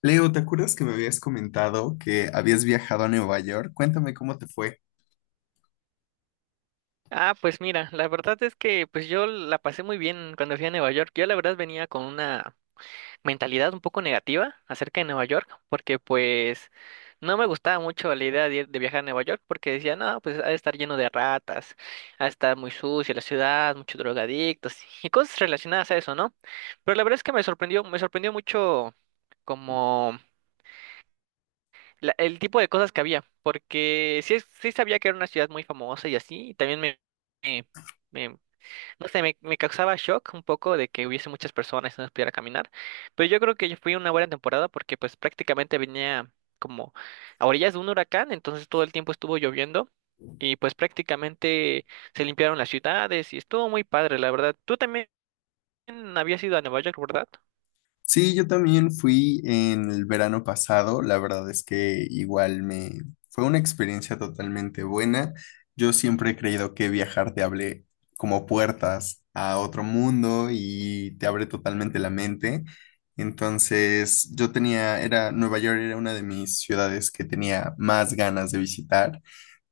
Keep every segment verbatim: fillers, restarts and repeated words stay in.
Leo, ¿te acuerdas que me habías comentado que habías viajado a Nueva York? Cuéntame cómo te fue. Ah, pues mira, la verdad es que pues yo la pasé muy bien cuando fui a Nueva York. Yo la verdad venía con una mentalidad un poco negativa acerca de Nueva York, porque pues no me gustaba mucho la idea de, ir- de viajar a Nueva York, porque decía, no, pues ha de estar lleno de ratas, ha de estar muy sucia la ciudad, muchos drogadictos y cosas relacionadas a eso, ¿no? Pero la verdad es que me sorprendió, me sorprendió mucho como la- el tipo de cosas que había, porque sí, es- sí sabía que era una ciudad muy famosa y así, y también me... me- me- no sé, me, me causaba shock un poco de que hubiese muchas personas y no pudiera caminar, pero yo creo que yo fui una buena temporada porque pues prácticamente venía como a orillas de un huracán, entonces todo el tiempo estuvo lloviendo y pues prácticamente se limpiaron las ciudades y estuvo muy padre, la verdad. Tú también habías ido a Nueva York, ¿verdad? Sí, yo también fui en el verano pasado, la verdad es que igual me fue una experiencia totalmente buena. Yo siempre he creído que viajar te abre como puertas a otro mundo y te abre totalmente la mente. Entonces, yo tenía, era, Nueva York era una de mis ciudades que tenía más ganas de visitar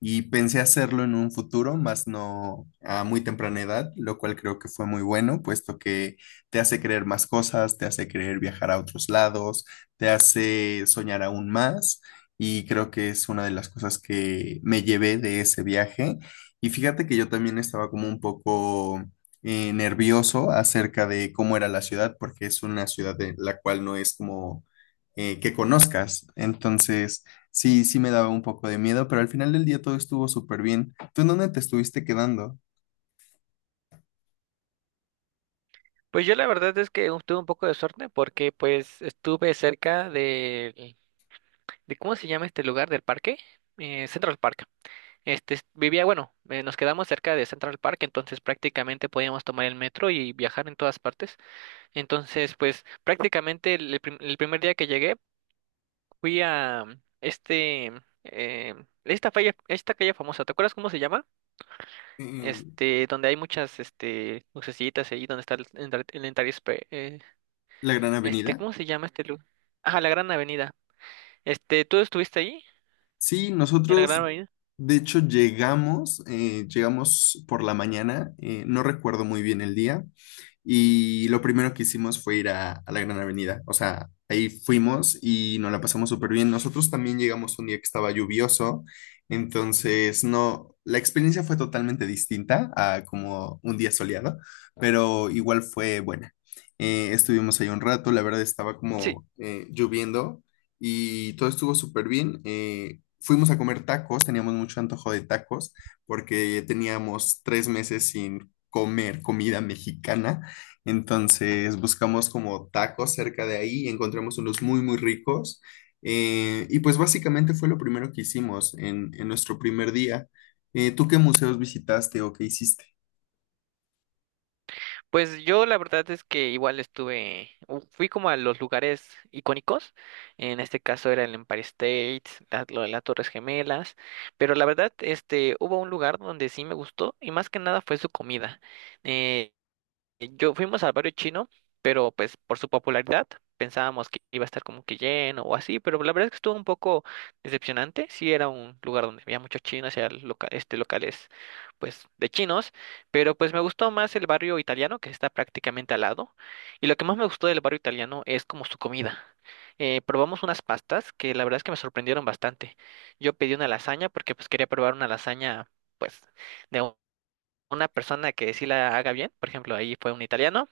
y pensé hacerlo en un futuro, más no a muy temprana edad, lo cual creo que fue muy bueno, puesto que te hace creer más cosas, te hace creer viajar a otros lados, te hace soñar aún más y creo que es una de las cosas que me llevé de ese viaje. Y fíjate que yo también estaba como un poco eh, nervioso acerca de cómo era la ciudad, porque es una ciudad de la cual no es como eh, que conozcas. Entonces, sí, sí me daba un poco de miedo, pero al final del día todo estuvo súper bien. ¿Tú en dónde te estuviste quedando? Pues yo la verdad es que tuve un poco de suerte porque pues estuve cerca de, de ¿cómo se llama este lugar del parque? Eh, Central Park. Este, es- vivía, bueno, eh, nos quedamos cerca de Central Park, entonces prácticamente podíamos tomar el metro y viajar en todas partes. Entonces, pues prácticamente el, el prim- el primer día que llegué fui a mm, este, eh, esta calle, esta calle famosa, ¿te acuerdas cómo se llama? ¿En Este, donde hay muchas, este, lucecitas ahí, donde está el, Entar- el Entire Spa- eh, la Gran este, Avenida? ¿cómo se llama este lugar? Ah, la Gran Avenida. Este, ¿tú estuviste ahí? Sí, ¿En la Gran nosotros Avenida? de hecho llegamos, eh, llegamos por la mañana, eh, no recuerdo muy bien el día, y lo primero que hicimos fue ir a, a la Gran Avenida. O sea, ahí fuimos y nos la pasamos súper bien. Nosotros también llegamos un día que estaba lluvioso. Entonces, no, la experiencia fue totalmente distinta a como un día soleado, pero igual fue buena. Eh, estuvimos ahí un rato, la verdad estaba Sí. como eh, lloviendo y todo estuvo súper bien. Eh, fuimos a comer tacos, teníamos mucho antojo de tacos porque teníamos tres meses sin comer comida mexicana. Entonces buscamos como tacos cerca de ahí, encontramos unos muy, muy ricos. eh, y pues básicamente fue lo primero que hicimos en, en nuestro primer día. Eh, ¿tú qué museos visitaste o qué hiciste? Pues yo la verdad es que igual estuve, u- fui como a los lugares icónicos, en este caso era el Empire State, la- lo de las Torres Gemelas, pero la verdad este hubo un lugar donde sí me gustó y más que nada fue su comida. Eh, eh, Yo fuimos al barrio chino, pero pues por su popularidad pensábamos que iba a estar como que lleno o así, pero la verdad es que estuvo un poco decepcionante. Sí era un lugar donde había muchos chinos, era loca- este locales pues de chinos, pero pues me gustó más el barrio italiano que está prácticamente al lado. Y lo que más me gustó del barrio italiano es como su comida. Eh, probamos unas pastas que la verdad es que me sorprendieron bastante. Yo pedí una lasaña porque pues quería probar una lasaña pues de una persona que sí la haga bien, por ejemplo, ahí fue un italiano,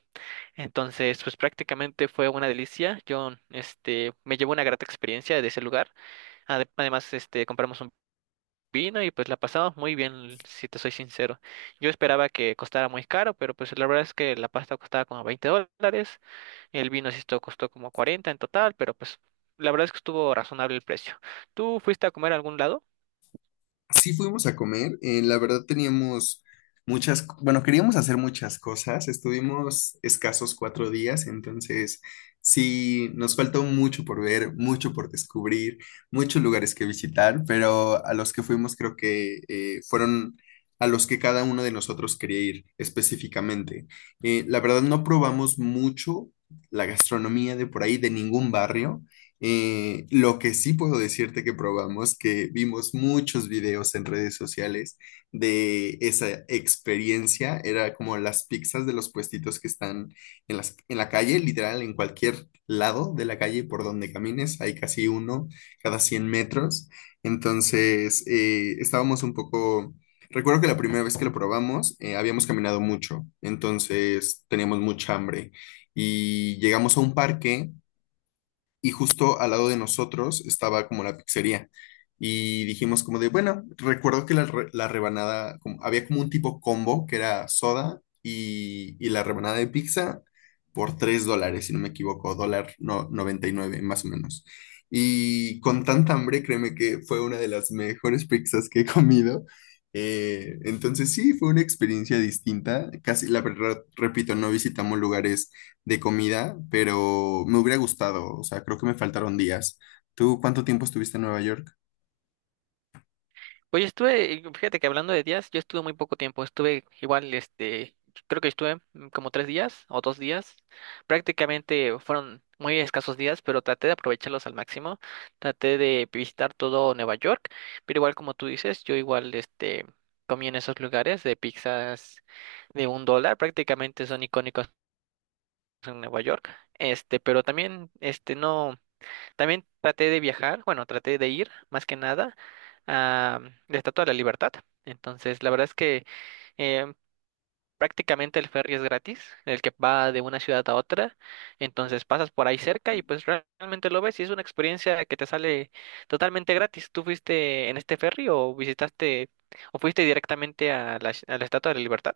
entonces pues prácticamente fue una delicia, yo este me llevó una grata experiencia de ese lugar. Ade- además este compramos un vino y pues la pasamos muy bien, si te soy sincero. Yo esperaba que costara muy caro, pero pues la verdad es que la pasta costaba como veinte dólares, el vino sí esto costó como cuarenta en total, pero pues la verdad es que estuvo razonable el precio. ¿Tú fuiste a comer a algún lado? Sí fuimos a comer, eh, la verdad teníamos muchas, co- bueno, queríamos hacer muchas cosas, estuvimos escasos cuatro días, entonces sí, nos faltó mucho por ver, mucho por descubrir, muchos lugares que visitar, pero a los que fuimos creo que eh, fueron a los que cada uno de nosotros quería ir específicamente. Eh, la verdad no probamos mucho la gastronomía de por ahí, de ningún barrio. Eh, lo que sí puedo decirte que probamos, que vimos muchos videos en redes sociales de esa experiencia, era como las pizzas de los puestitos que están en las, en la calle, literal, en cualquier lado de la calle por donde camines, hay casi uno cada cien metros. Entonces, eh, estábamos un poco... Recuerdo que la primera vez que lo probamos, eh, habíamos caminado mucho, entonces teníamos mucha hambre y llegamos a un parque y justo al lado de nosotros estaba como la pizzería. Y dijimos como de, bueno, recuerdo que la, re- la rebanada, como- había como un tipo combo que era soda y, y la rebanada de pizza por tres dólares, si no me equivoco, dólar no, noventa y nueve más o menos. Y con tanta hambre, créeme que fue una de las mejores pizzas que he comido. Eh, entonces sí, fue una experiencia distinta. Casi, la verdad, repito, no visitamos lugares de comida, pero me hubiera gustado, o sea, creo que me faltaron días. ¿Tú cuánto tiempo estuviste en Nueva York? Oye, estuve, fíjate que hablando de días, yo estuve muy poco tiempo, estuve igual, este, creo que estuve mm, como tres días o dos días, prácticamente fueron muy escasos días, pero traté de aprovecharlos al máximo, traté de visitar todo Nueva York, pero igual como tú dices, yo igual, este, comí en esos lugares de pizzas de un dólar, prácticamente son icónicos en Nueva York, este, pero también, este, no. También traté de viajar, bueno, traté de ir más que nada a la Estatua de la Libertad. Entonces, la verdad es que eh, prácticamente el ferry es gratis, el que va de una ciudad a otra. Entonces pasas por ahí cerca y pues realmente lo ves y es una experiencia que te sale totalmente gratis. ¿Tú fuiste en este ferry o visitaste o fuiste directamente a la, a la Estatua de la Libertad?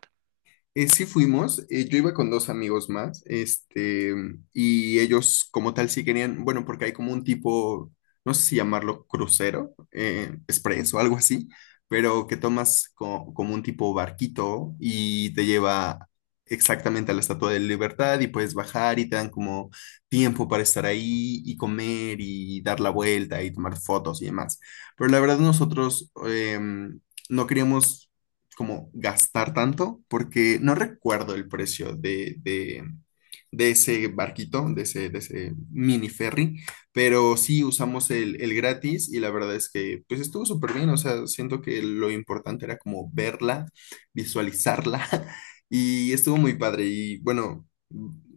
Eh, sí fuimos, eh, yo iba con dos amigos más, este, y ellos como tal sí querían, bueno, porque hay como un tipo, no sé si llamarlo crucero, eh, express o algo así, pero que tomas co- como un tipo barquito y te lleva exactamente a la Estatua de Libertad y puedes bajar y te dan como tiempo para estar ahí y comer y dar la vuelta y tomar fotos y demás. Pero la verdad nosotros em, no queríamos como gastar tanto, porque no recuerdo el precio de, de, de ese barquito, de ese, de ese mini ferry, pero sí usamos el, el gratis y la verdad es que pues estuvo súper bien, o sea, siento que lo importante era como verla, visualizarla y estuvo muy padre y bueno,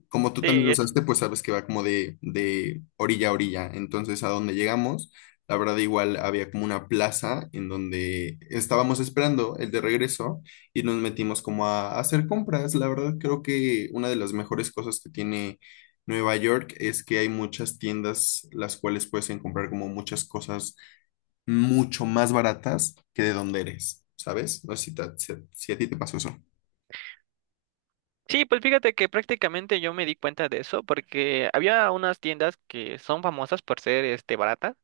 como tú también Sí, lo es... usaste, pues sabes que va como de, de orilla a orilla, entonces a donde llegamos. La verdad, igual había como una plaza en donde estábamos esperando el de regreso y nos metimos como a, a hacer compras. La verdad, creo que una de las mejores cosas que tiene Nueva York es que hay muchas tiendas las cuales puedes comprar como muchas cosas mucho más baratas que de donde eres, ¿sabes? No sé si, ta- si a si a ti te pasó eso. Sí, pues fíjate que prácticamente yo me di cuenta de eso porque había unas tiendas que son famosas por ser este baratas.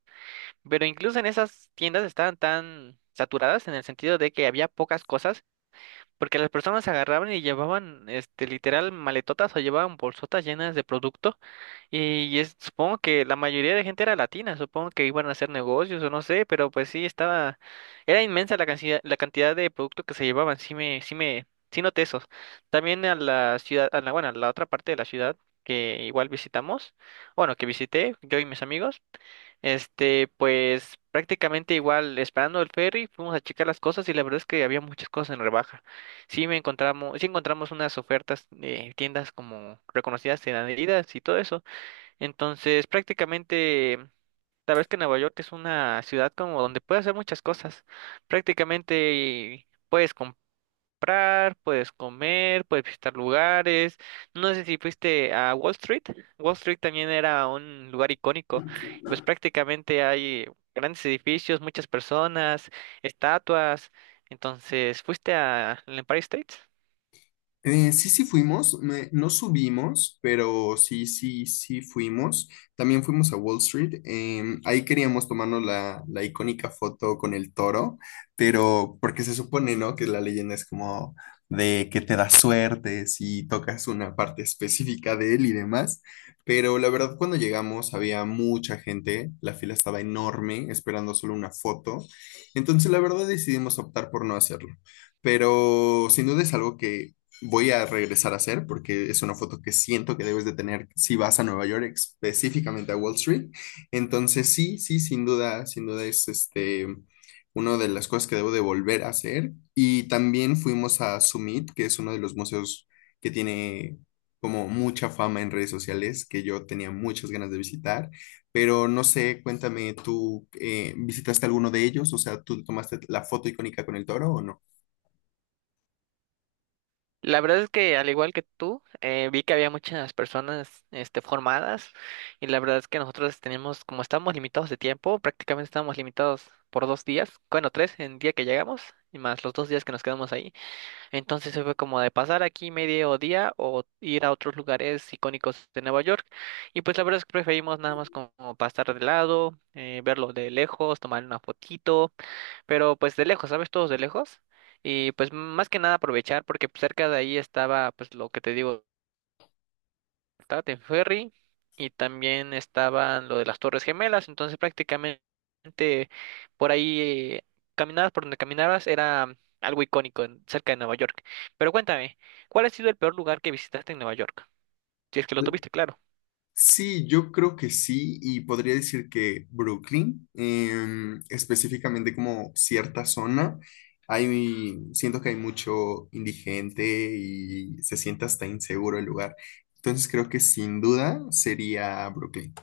Pero incluso en esas tiendas estaban tan saturadas en el sentido de que había pocas cosas, porque las personas agarraban y llevaban, este, literal maletotas o llevaban bolsotas llenas de producto. Y es- supongo que la mayoría de gente era latina, supongo que iban a hacer negocios o no sé, pero pues sí estaba, era inmensa la cantidad, la cantidad de producto que se llevaban, sí me, sí me, sí noté esos. También a la ciudad, a la, bueno, a la otra parte de la ciudad que igual visitamos, bueno, que visité yo y mis amigos. Este, pues prácticamente igual, esperando el ferry, fuimos a checar las cosas y la verdad es que había muchas cosas en rebaja. Sí me encontramos, sí encontramos unas ofertas de tiendas como reconocidas en Adidas y todo eso. Entonces, prácticamente, la verdad es que Nueva York es una ciudad como donde puedes hacer muchas cosas. Prácticamente puedes comprar comprar, puedes comer, puedes visitar lugares. No sé si fuiste a Wall Street. Wall Street también era un lugar icónico. Y pues prácticamente hay grandes edificios, muchas personas, estatuas. Entonces, ¿fuiste a el Empire State? Eh, sí, sí fuimos, me- no subimos, pero sí, sí, sí fuimos. También fuimos a Wall Street. Em, ahí queríamos tomarnos la, la icónica foto con el toro, pero porque se supone, ¿no? Que la leyenda es como de que te da suerte si tocas una parte específica de él y demás. Pero la verdad, cuando llegamos había mucha gente, la fila estaba enorme, esperando solo una foto. Entonces, la verdad, decidimos optar por no hacerlo pero sin duda es algo que voy a regresar a hacer porque es una foto que siento que debes de tener si vas a Nueva York, específicamente a Wall Street. Entonces, sí, sí, sin duda, sin duda es este una de las cosas que debo de volver a hacer. Y también fuimos a Summit, que es uno de los museos que tiene como mucha fama en redes sociales, que yo tenía muchas ganas de visitar, pero no sé, cuéntame, ¿tú eh, visitaste alguno de ellos? O sea, ¿tú tomaste la foto icónica con el toro o no? La verdad es que al igual que tú, eh, vi que había muchas personas este, formadas y la verdad es que nosotros tenemos, como estamos limitados de tiempo, prácticamente estamos limitados por dos días, bueno, tres en el día que llegamos y más los dos días que nos quedamos ahí. Entonces se fue como de pasar aquí medio día o ir a otros lugares icónicos de Nueva York. Y pues la verdad es que preferimos nada más como pasar de lado, eh, verlo de lejos, tomar una fotito, pero pues de lejos, ¿sabes? Todos de lejos. Y pues más que nada aprovechar porque pues, cerca de ahí estaba pues lo que te digo de ferry y también estaban lo de las Torres Gemelas, entonces prácticamente por ahí eh, caminabas por donde caminabas era algo icónico en- cerca de Nueva York. Pero cuéntame, ¿cuál ha sido el peor lugar que visitaste en Nueva York? Si es que lo tuviste, claro. Sí, yo creo que sí, y podría decir que Brooklyn, em, específicamente como cierta zona, hay, siento que hay mucho indigente y se siente hasta inseguro el lugar. Entonces creo que sin duda sería Brooklyn.